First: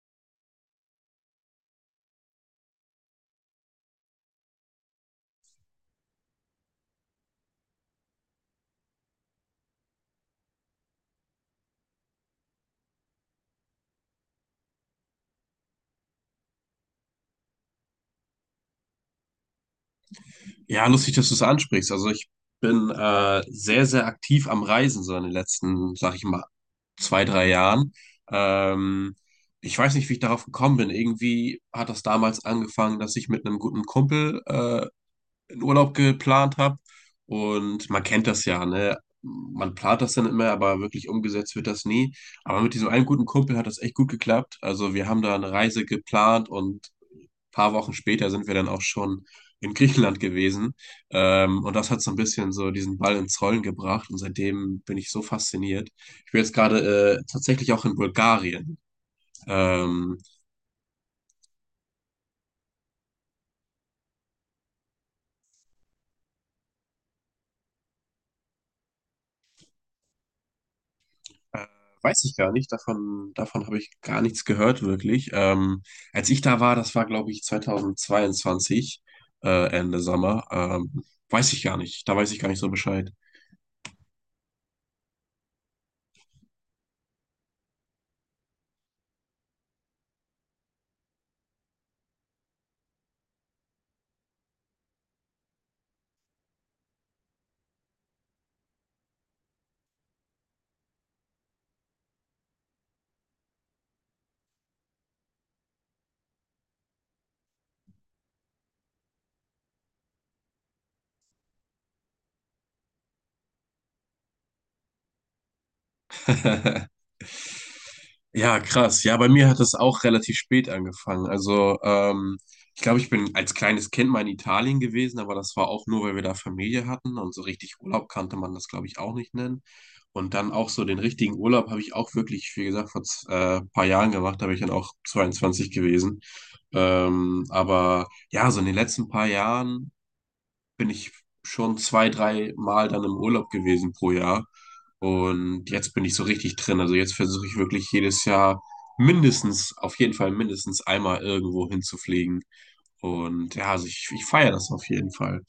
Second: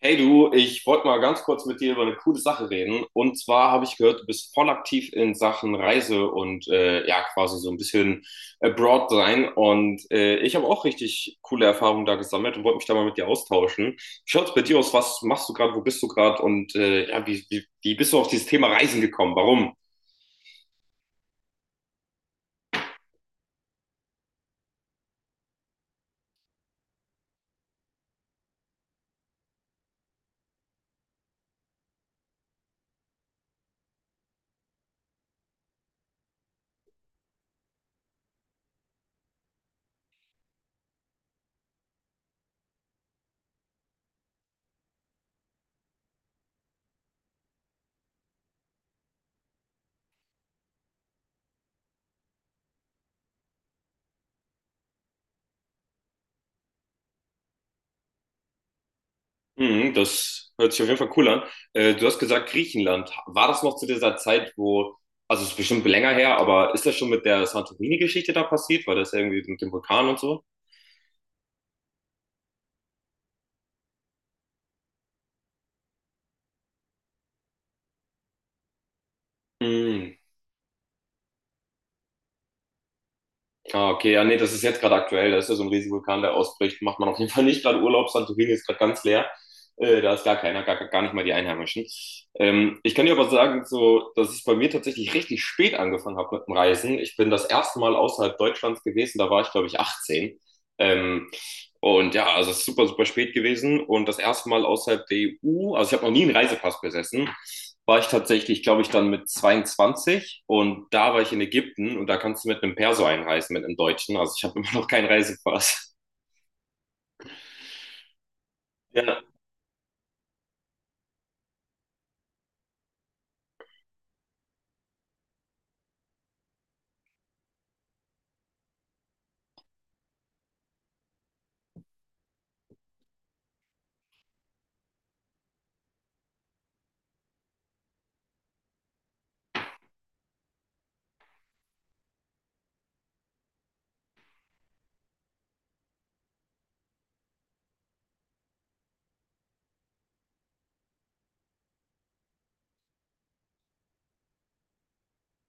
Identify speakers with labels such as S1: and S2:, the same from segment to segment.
S1: Hey du, ich wollte mal ganz kurz mit dir über eine coole Sache reden. Und zwar habe ich gehört, du bist voll aktiv in Sachen Reise und ja, quasi so ein bisschen abroad sein. Und ich habe auch richtig coole Erfahrungen da gesammelt und wollte mich da mal mit dir austauschen. Wie schaut's bei dir aus? Was machst du gerade? Wo bist du gerade? Und ja, wie bist du auf dieses Thema Reisen gekommen? Warum?
S2: Ja, lustig, dass du es ansprichst. Also ich bin sehr, sehr aktiv am Reisen, so in den letzten, sag ich mal, zwei, drei Jahren. Ähm, ich weiß nicht, wie ich darauf gekommen bin. Irgendwie hat das damals angefangen, dass ich mit einem guten Kumpel einen Urlaub geplant habe. Und man kennt das ja, ne? Man plant das dann immer, aber wirklich umgesetzt wird das nie. Aber mit diesem einen guten Kumpel hat das echt gut geklappt. Also wir haben da eine Reise geplant und paar Wochen später sind wir dann auch schon in Griechenland gewesen. Und das hat so ein bisschen so diesen Ball ins Rollen gebracht. Und seitdem bin ich so fasziniert. Ich bin jetzt gerade tatsächlich auch in Bulgarien.
S1: Mhm,
S2: Ähm,
S1: das hört sich auf jeden Fall cool an. Du hast gesagt, Griechenland. War das noch zu dieser Zeit, also es ist bestimmt länger her, aber ist das schon mit der Santorini-Geschichte da passiert? War das irgendwie mit dem Vulkan und so?
S2: äh, weiß ich gar nicht. Davon habe ich gar nichts gehört, wirklich. Als ich da war, das war, glaube ich, 2022, Ende
S1: Mhm.
S2: Sommer. Weiß ich gar nicht. Da weiß ich gar nicht so Bescheid.
S1: Ah, okay. Ja, nee, das ist jetzt gerade aktuell. Da ist ja so ein riesiger Vulkan, der ausbricht. Macht man auf jeden Fall nicht gerade Urlaub. Santorini ist gerade ganz leer. Da ist gar keiner, gar nicht mal die Einheimischen. Ich kann dir aber sagen, so, dass ich bei mir tatsächlich richtig spät angefangen habe mit dem Reisen. Ich bin das erste Mal außerhalb Deutschlands gewesen. Da war ich, glaube ich, 18. Ähm, Und ja, also es ist super, super spät gewesen. Und das erste Mal außerhalb der EU, also ich habe noch nie einen Reisepass besessen, war ich tatsächlich, glaube ich, dann mit 22. Und da war ich in Ägypten und da kannst du mit einem Perso einreisen, mit einem Deutschen. Also ich habe immer noch keinen Reisepass.
S2: Ja, krass. Ja,
S1: Ja,
S2: bei mir hat das auch relativ spät angefangen. Also, ich glaube, ich bin als kleines Kind mal in Italien gewesen, aber das war auch nur, weil wir da Familie hatten und so richtig Urlaub kannte man das, glaube ich, auch nicht nennen. Und dann auch so den richtigen Urlaub habe ich auch wirklich, wie gesagt, paar Jahren gemacht, da bin ich dann auch 22 gewesen. Aber ja, so in den letzten paar Jahren bin ich schon zwei, drei Mal dann im Urlaub gewesen pro Jahr. Und jetzt bin ich so richtig drin. Also jetzt versuche ich wirklich jedes Jahr mindestens, auf jeden Fall mindestens einmal irgendwo hinzufliegen. Und ja, also ich feiere das auf jeden Fall.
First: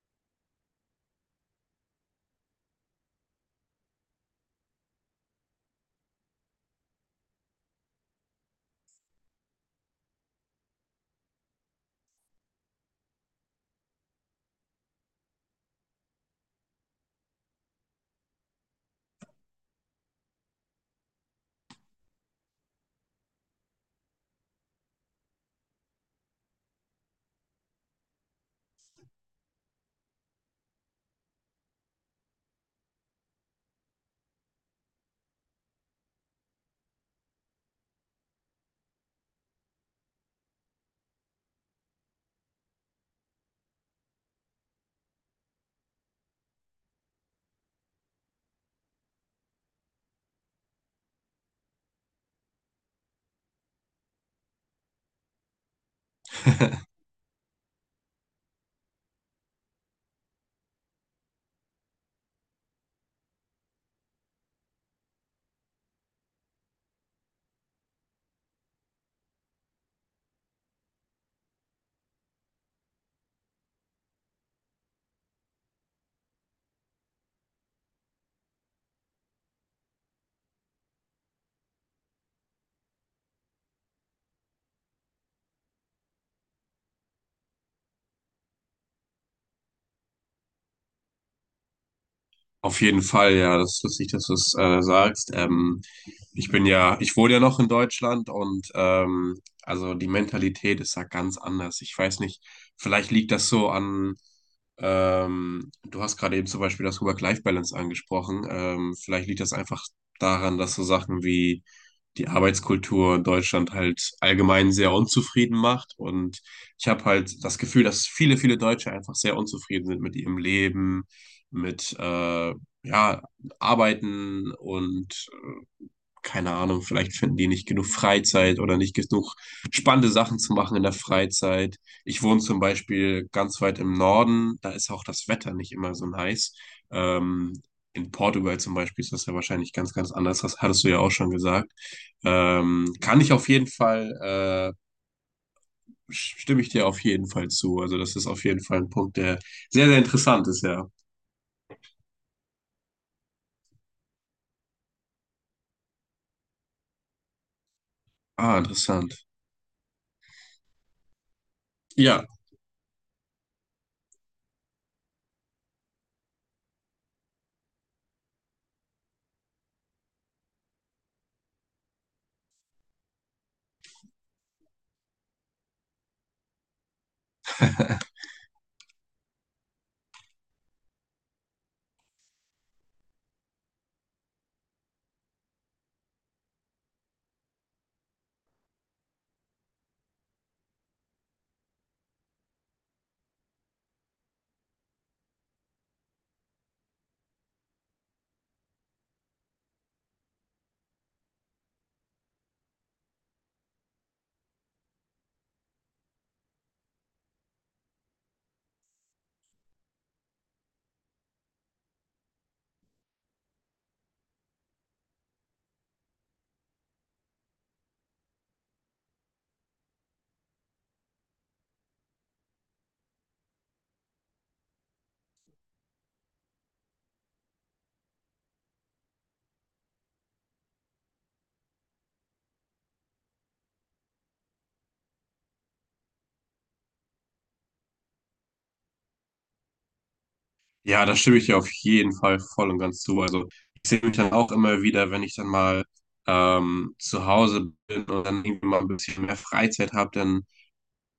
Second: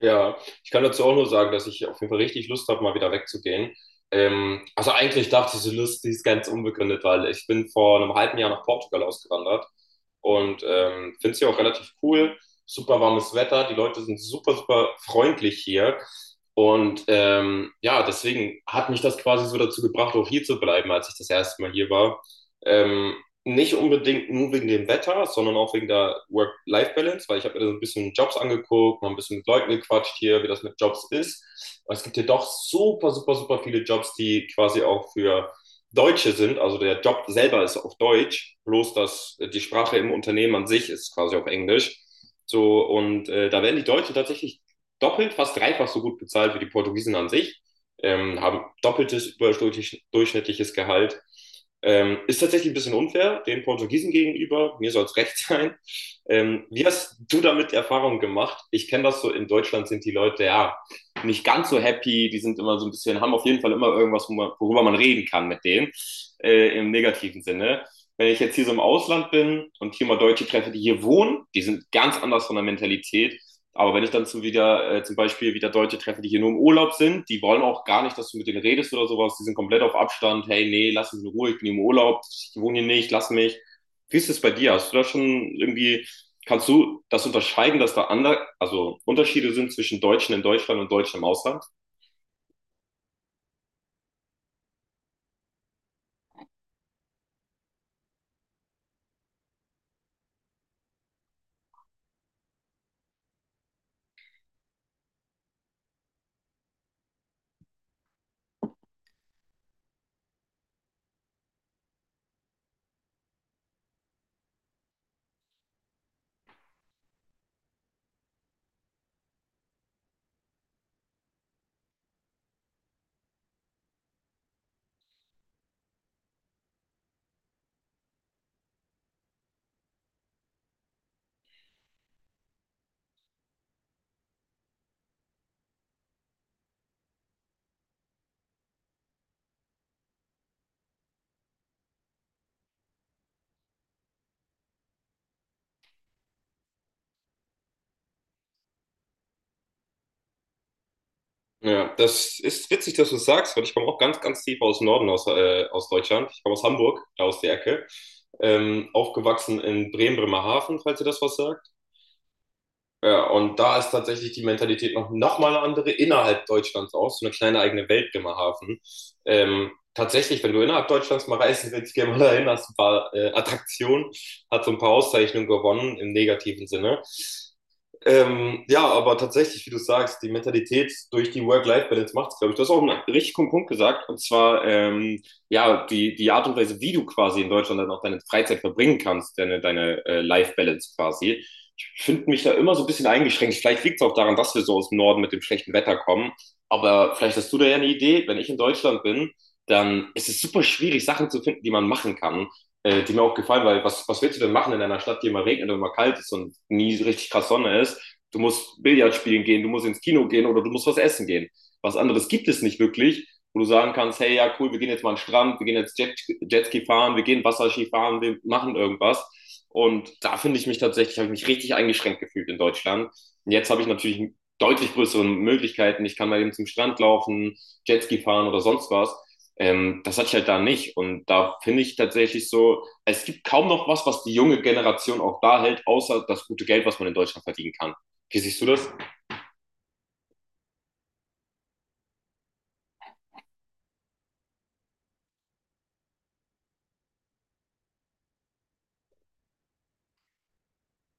S1: ja, ich kann dazu auch nur sagen, dass ich auf jeden Fall richtig Lust habe, mal wieder wegzugehen. Also eigentlich dachte ich, diese Lust, die ist ganz unbegründet, weil ich bin vor einem halben Jahr nach Portugal ausgewandert und finde es hier auch relativ cool. Super warmes Wetter, die Leute sind super, super freundlich hier. Und ja, deswegen hat mich das quasi so dazu gebracht, auch hier zu bleiben, als ich das erste Mal hier war. Ähm, Nicht unbedingt nur wegen dem Wetter, sondern auch wegen der Work-Life-Balance, weil ich habe mir da so ein bisschen Jobs angeguckt, mal ein bisschen mit Leuten gequatscht hier, wie das mit Jobs ist. Aber es gibt hier doch super, super, super viele Jobs, die quasi auch für Deutsche sind. Also der Job selber ist auf Deutsch, bloß dass die Sprache im Unternehmen an sich ist quasi auf Englisch. So, und da werden die Deutschen tatsächlich doppelt, fast dreifach so gut bezahlt wie die Portugiesen an sich, haben doppeltes überdurchschnittliches Gehalt. Ist tatsächlich ein bisschen unfair den Portugiesen gegenüber. Mir soll es recht sein. Wie hast du damit Erfahrung gemacht? Ich kenne das so, in Deutschland sind die Leute ja nicht ganz so happy. Die sind immer so ein bisschen, haben auf jeden Fall immer irgendwas, worüber man reden kann mit denen, im negativen Sinne. Wenn ich jetzt hier so im Ausland bin und hier mal Deutsche treffe, die hier wohnen, die sind ganz anders von der Mentalität. Aber wenn ich dann zum Beispiel wieder Deutsche treffe, die hier nur im Urlaub sind, die wollen auch gar nicht, dass du mit denen redest oder sowas. Die sind komplett auf Abstand. Hey, nee, lass mich in Ruhe, ich bin im Urlaub, ich wohne hier nicht, lass mich. Wie ist das bei dir? Hast du da schon irgendwie, kannst du das unterscheiden, dass da andere, also Unterschiede sind zwischen Deutschen in Deutschland und Deutschen im Ausland?
S2: Auf jeden Fall, ja, das ist lustig, dass du es sagst. Ich bin ja, ich wohne ja noch in Deutschland und also die Mentalität ist da ganz anders. Ich weiß nicht, vielleicht liegt das so an, du hast gerade eben zum Beispiel das Work-Life-Balance angesprochen. Vielleicht liegt das einfach daran, dass so Sachen wie die Arbeitskultur in Deutschland halt allgemein sehr unzufrieden macht. Und ich habe halt das Gefühl, dass viele, viele Deutsche einfach sehr unzufrieden sind mit ihrem Leben mit ja, arbeiten und keine Ahnung, vielleicht finden die nicht genug Freizeit oder nicht genug spannende Sachen zu machen in der Freizeit. Ich wohne zum Beispiel ganz weit im Norden, da ist auch das Wetter nicht immer so nice. Ähm, in Portugal zum Beispiel ist das ja wahrscheinlich ganz, ganz anders. Das hattest du ja auch schon gesagt. Kann ich auf jeden Fall, stimme ich dir auf jeden Fall zu. Also das ist auf jeden Fall ein Punkt, der sehr, sehr interessant ist, ja.
S1: Ja, das ist witzig, dass du es sagst, weil ich komme auch ganz, ganz tief aus dem Norden, aus Deutschland. Ich komme aus Hamburg, da aus der Ecke.
S2: Ah, interessant.
S1: Aufgewachsen in Bremen, Bremerhaven, falls ihr das was sagt.
S2: Ja,
S1: Ja, und da ist tatsächlich die Mentalität noch mal eine andere innerhalb Deutschlands auch, so eine kleine eigene Welt Bremerhaven. Tatsächlich, wenn du innerhalb Deutschlands mal reisen willst, geh mal dahin, hast ein paar Attraktionen, hat so ein paar Auszeichnungen gewonnen im negativen Sinne. Ja, aber tatsächlich, wie du sagst, die Mentalität durch die Work-Life-Balance macht es, glaube ich. Du hast auch einen richtig guten Punkt gesagt, und zwar ja, die Art und Weise, wie du quasi in Deutschland dann auch deine Freizeit verbringen kannst, deine, deine Life-Balance quasi. Ich finde mich da immer so ein bisschen eingeschränkt. Vielleicht liegt es auch daran, dass wir so aus dem Norden mit dem schlechten Wetter kommen. Aber vielleicht hast du da ja eine Idee, wenn ich in Deutschland bin, dann ist es super schwierig, Sachen zu finden, die man machen kann, die mir auch gefallen, weil was willst du denn machen in einer Stadt, die immer regnet und immer kalt ist und nie so richtig krass Sonne ist? Du musst Billard spielen gehen, du musst ins Kino gehen oder du musst was essen gehen. Was anderes gibt es nicht wirklich, wo du sagen kannst, hey, ja, cool, wir gehen jetzt mal an den Strand, wir gehen jetzt Jet, Jetski fahren, wir gehen Wasserski fahren, wir machen irgendwas. Und da finde ich mich tatsächlich, habe ich mich richtig eingeschränkt gefühlt in Deutschland. Und jetzt habe ich natürlich deutlich größere Möglichkeiten. Ich kann mal eben zum Strand laufen, Jetski fahren oder sonst was. Das hatte ich halt da nicht. Und da finde ich tatsächlich so, es gibt kaum noch was, was die junge Generation auch da hält, außer das gute Geld, was man in Deutschland verdienen kann. Wie siehst du das?
S2: ja, da stimme ich dir auf jeden Fall voll und ganz zu. Also ich sehe mich dann auch immer wieder, wenn ich dann mal zu Hause bin und dann irgendwie mal ein bisschen mehr Freizeit habe, dann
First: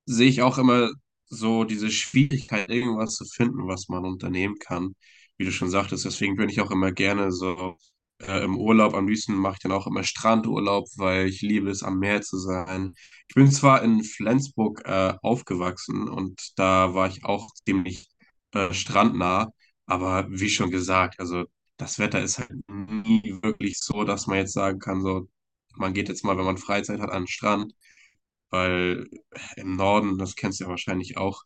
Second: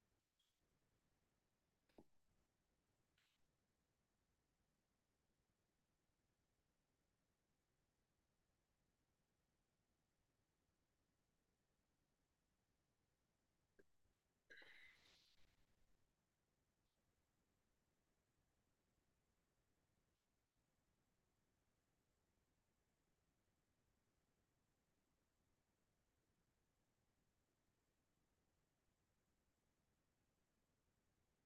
S2: sehe ich auch immer so diese Schwierigkeit, irgendwas zu finden, was man unternehmen kann, wie du schon sagtest. Deswegen bin ich auch immer gerne so im Urlaub. Am liebsten mache ich dann auch immer Strandurlaub, weil ich liebe es, am Meer zu sein. Ich bin zwar in Flensburg aufgewachsen und da war ich auch ziemlich strandnah, aber wie schon gesagt, also das Wetter ist halt nie wirklich so, dass man jetzt sagen kann, so man geht jetzt mal, wenn man Freizeit hat, an den Strand, weil im Norden, das kennst du ja wahrscheinlich auch,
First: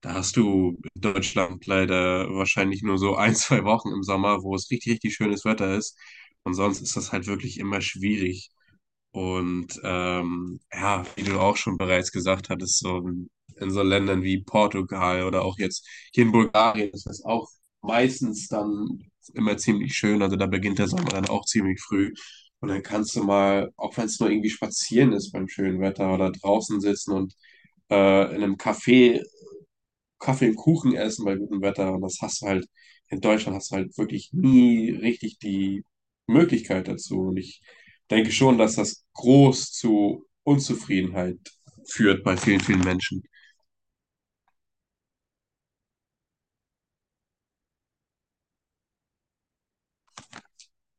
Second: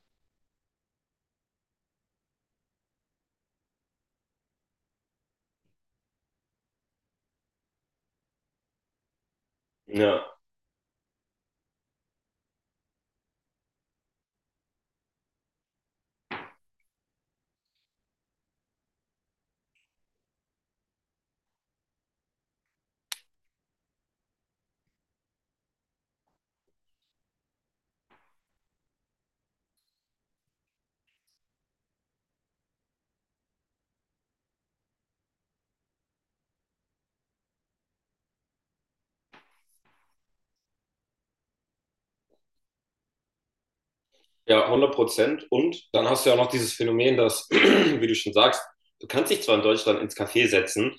S2: da hast du in Deutschland leider wahrscheinlich nur so ein, zwei Wochen im Sommer, wo es richtig, richtig schönes Wetter ist. Und sonst ist das halt wirklich immer schwierig. Und
S1: Ja.
S2: ja, wie du auch schon bereits gesagt hattest, in so Ländern wie Portugal oder auch jetzt hier in Bulgarien ist das auch meistens dann immer ziemlich schön. Also da beginnt der Sommer dann auch ziemlich früh. Und dann kannst du mal, auch wenn es nur irgendwie spazieren ist beim schönen Wetter oder draußen sitzen und in einem Café Kaffee und Kuchen essen bei gutem Wetter. Und das hast du halt, in Deutschland hast du halt wirklich nie richtig die Möglichkeit dazu. Und ich denke schon, dass das groß zu Unzufriedenheit führt bei vielen, vielen Menschen.
S1: Ja, 100%. Und dann hast du ja auch noch dieses Phänomen, dass, wie du schon sagst, du kannst dich zwar in Deutschland ins Café setzen,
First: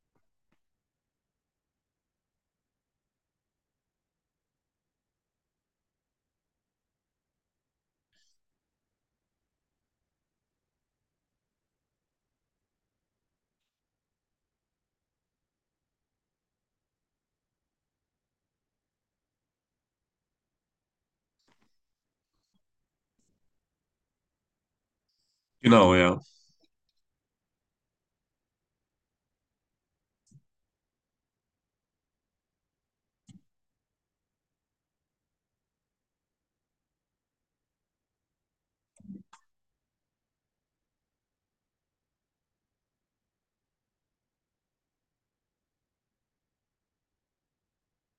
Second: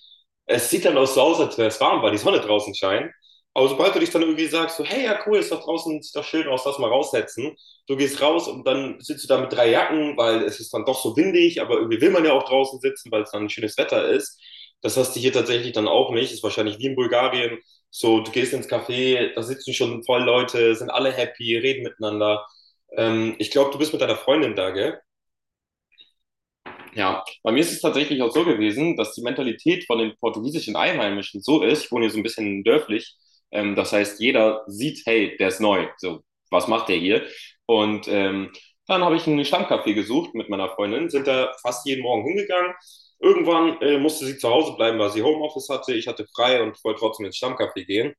S1: es sieht dann auch so aus, als wäre es warm, weil die Sonne draußen scheint. Aber sobald du dich dann irgendwie sagst, so, hey, ja, cool, ist doch draußen, sieht doch schön aus, lass mal raussetzen. Du gehst raus und dann sitzt du da mit drei Jacken, weil es ist dann doch so windig, aber irgendwie will man ja auch draußen sitzen, weil es dann ein schönes Wetter ist. Das hast du hier tatsächlich dann auch nicht. Ist wahrscheinlich wie in Bulgarien. So, du gehst ins Café, da sitzen schon voll Leute, sind alle happy, reden miteinander. Ich glaube, du bist mit deiner Freundin da, gell?
S2: Genau, ja.
S1: Ja, bei mir ist es tatsächlich auch so gewesen, dass die Mentalität von den portugiesischen Einheimischen so ist, ich wohne hier so ein bisschen dörflich, das heißt, jeder sieht, hey, der ist neu, so, was macht der hier? Und dann habe ich einen Stammcafé gesucht mit meiner Freundin, sind da fast jeden Morgen hingegangen. Irgendwann musste sie zu Hause bleiben, weil sie Homeoffice hatte, ich hatte frei und wollte trotzdem ins Stammcafé gehen.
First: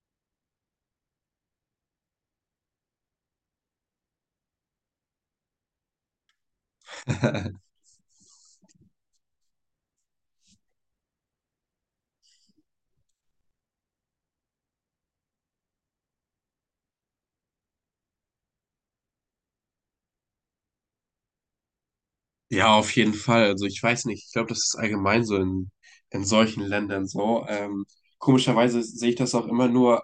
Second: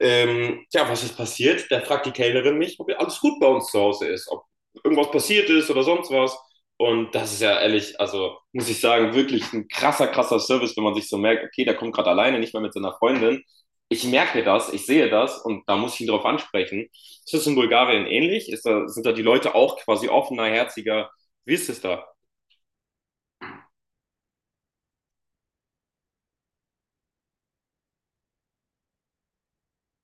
S1: Ja, was ist passiert? Da fragt die Kellnerin mich, ob alles gut bei uns zu Hause ist, ob irgendwas passiert ist oder sonst was. Und das ist ja ehrlich, also muss ich sagen, wirklich ein krasser, krasser Service, wenn man sich so merkt, okay, der kommt gerade alleine, nicht mehr mit seiner Freundin. Ich merke das, ich sehe das und da muss ich ihn drauf ansprechen. Ist das in Bulgarien ähnlich? Sind da die Leute auch quasi offener, herziger? Wie ist es da?
S2: Ja, auf jeden Fall. Also ich weiß nicht, ich glaube, das ist allgemein in solchen Ländern so. Komischerweise sehe ich das auch immer nur,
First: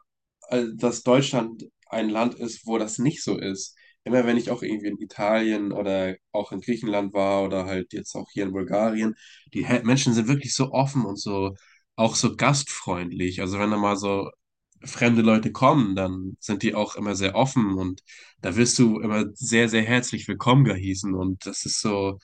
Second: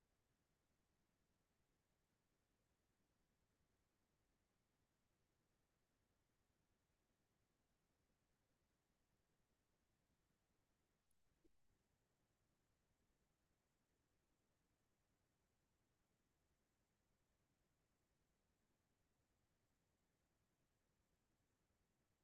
S2: dass Deutschland ein Land ist, wo das nicht so ist. Immer wenn ich auch irgendwie in Italien oder auch in Griechenland war oder halt jetzt auch hier in Bulgarien, die Menschen sind wirklich so offen und so auch so gastfreundlich. Also wenn da mal so fremde Leute kommen, dann sind die auch immer sehr offen und da wirst du immer sehr, sehr herzlich willkommen geheißen und das ist so,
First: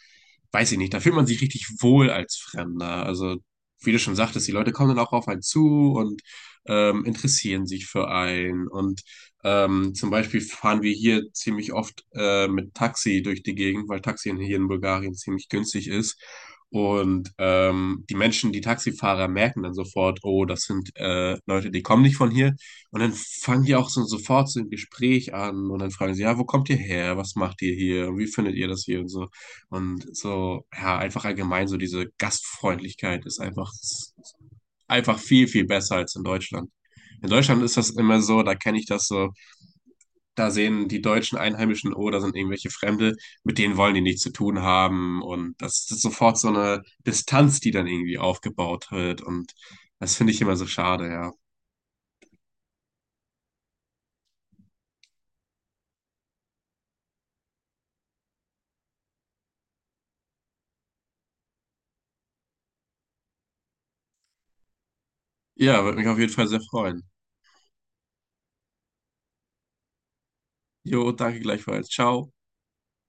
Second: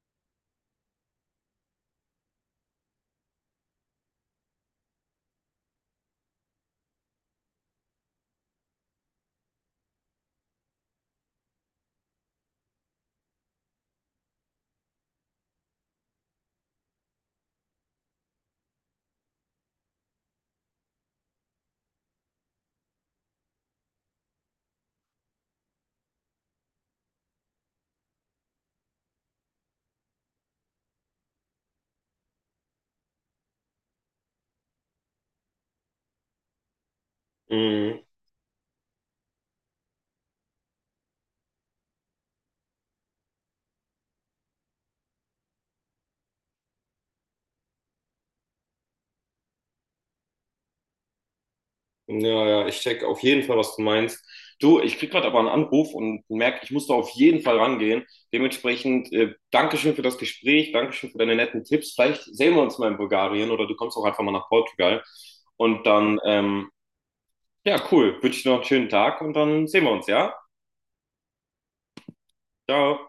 S2: weiß ich nicht, da fühlt man sich richtig wohl als Fremder. Also, wie du schon sagtest, die Leute kommen dann auch auf einen zu und interessieren sich für einen. Und zum Beispiel fahren wir hier ziemlich oft mit Taxi durch die Gegend, weil Taxi hier in Bulgarien ziemlich günstig ist. Und die Menschen, die Taxifahrer, merken dann sofort, oh, das sind Leute, die kommen nicht von hier. Und dann fangen die auch so, sofort so ein Gespräch an und dann fragen sie, ja, wo kommt ihr her? Was macht ihr hier? Und wie findet ihr das hier? Und so. Und so, ja, einfach allgemein, so diese Gastfreundlichkeit ist einfach viel, viel besser als in Deutschland. In Deutschland ist das
S1: Mhm.
S2: immer so, da kenne ich das so, da sehen die deutschen Einheimischen, oh, da sind irgendwelche Fremde, mit denen wollen die nichts zu tun haben. Und das ist sofort so eine Distanz, die dann irgendwie aufgebaut wird. Und das finde ich immer so schade, ja.
S1: Ja, ja, ich check auf jeden Fall, was du meinst. Du, ich krieg gerade aber einen Anruf und merke, ich muss da auf jeden Fall rangehen. Dementsprechend, Dankeschön für das Gespräch, Dankeschön für deine netten Tipps. Vielleicht sehen wir uns mal in Bulgarien oder du kommst auch einfach mal nach Portugal.
S2: Ja,
S1: Und
S2: würde mich auf
S1: dann,
S2: jeden Fall sehr freuen.
S1: ja, cool. Wünsche dir noch einen schönen Tag und dann sehen wir uns, ja?
S2: Jo, danke gleichfalls. Ciao.
S1: Ciao.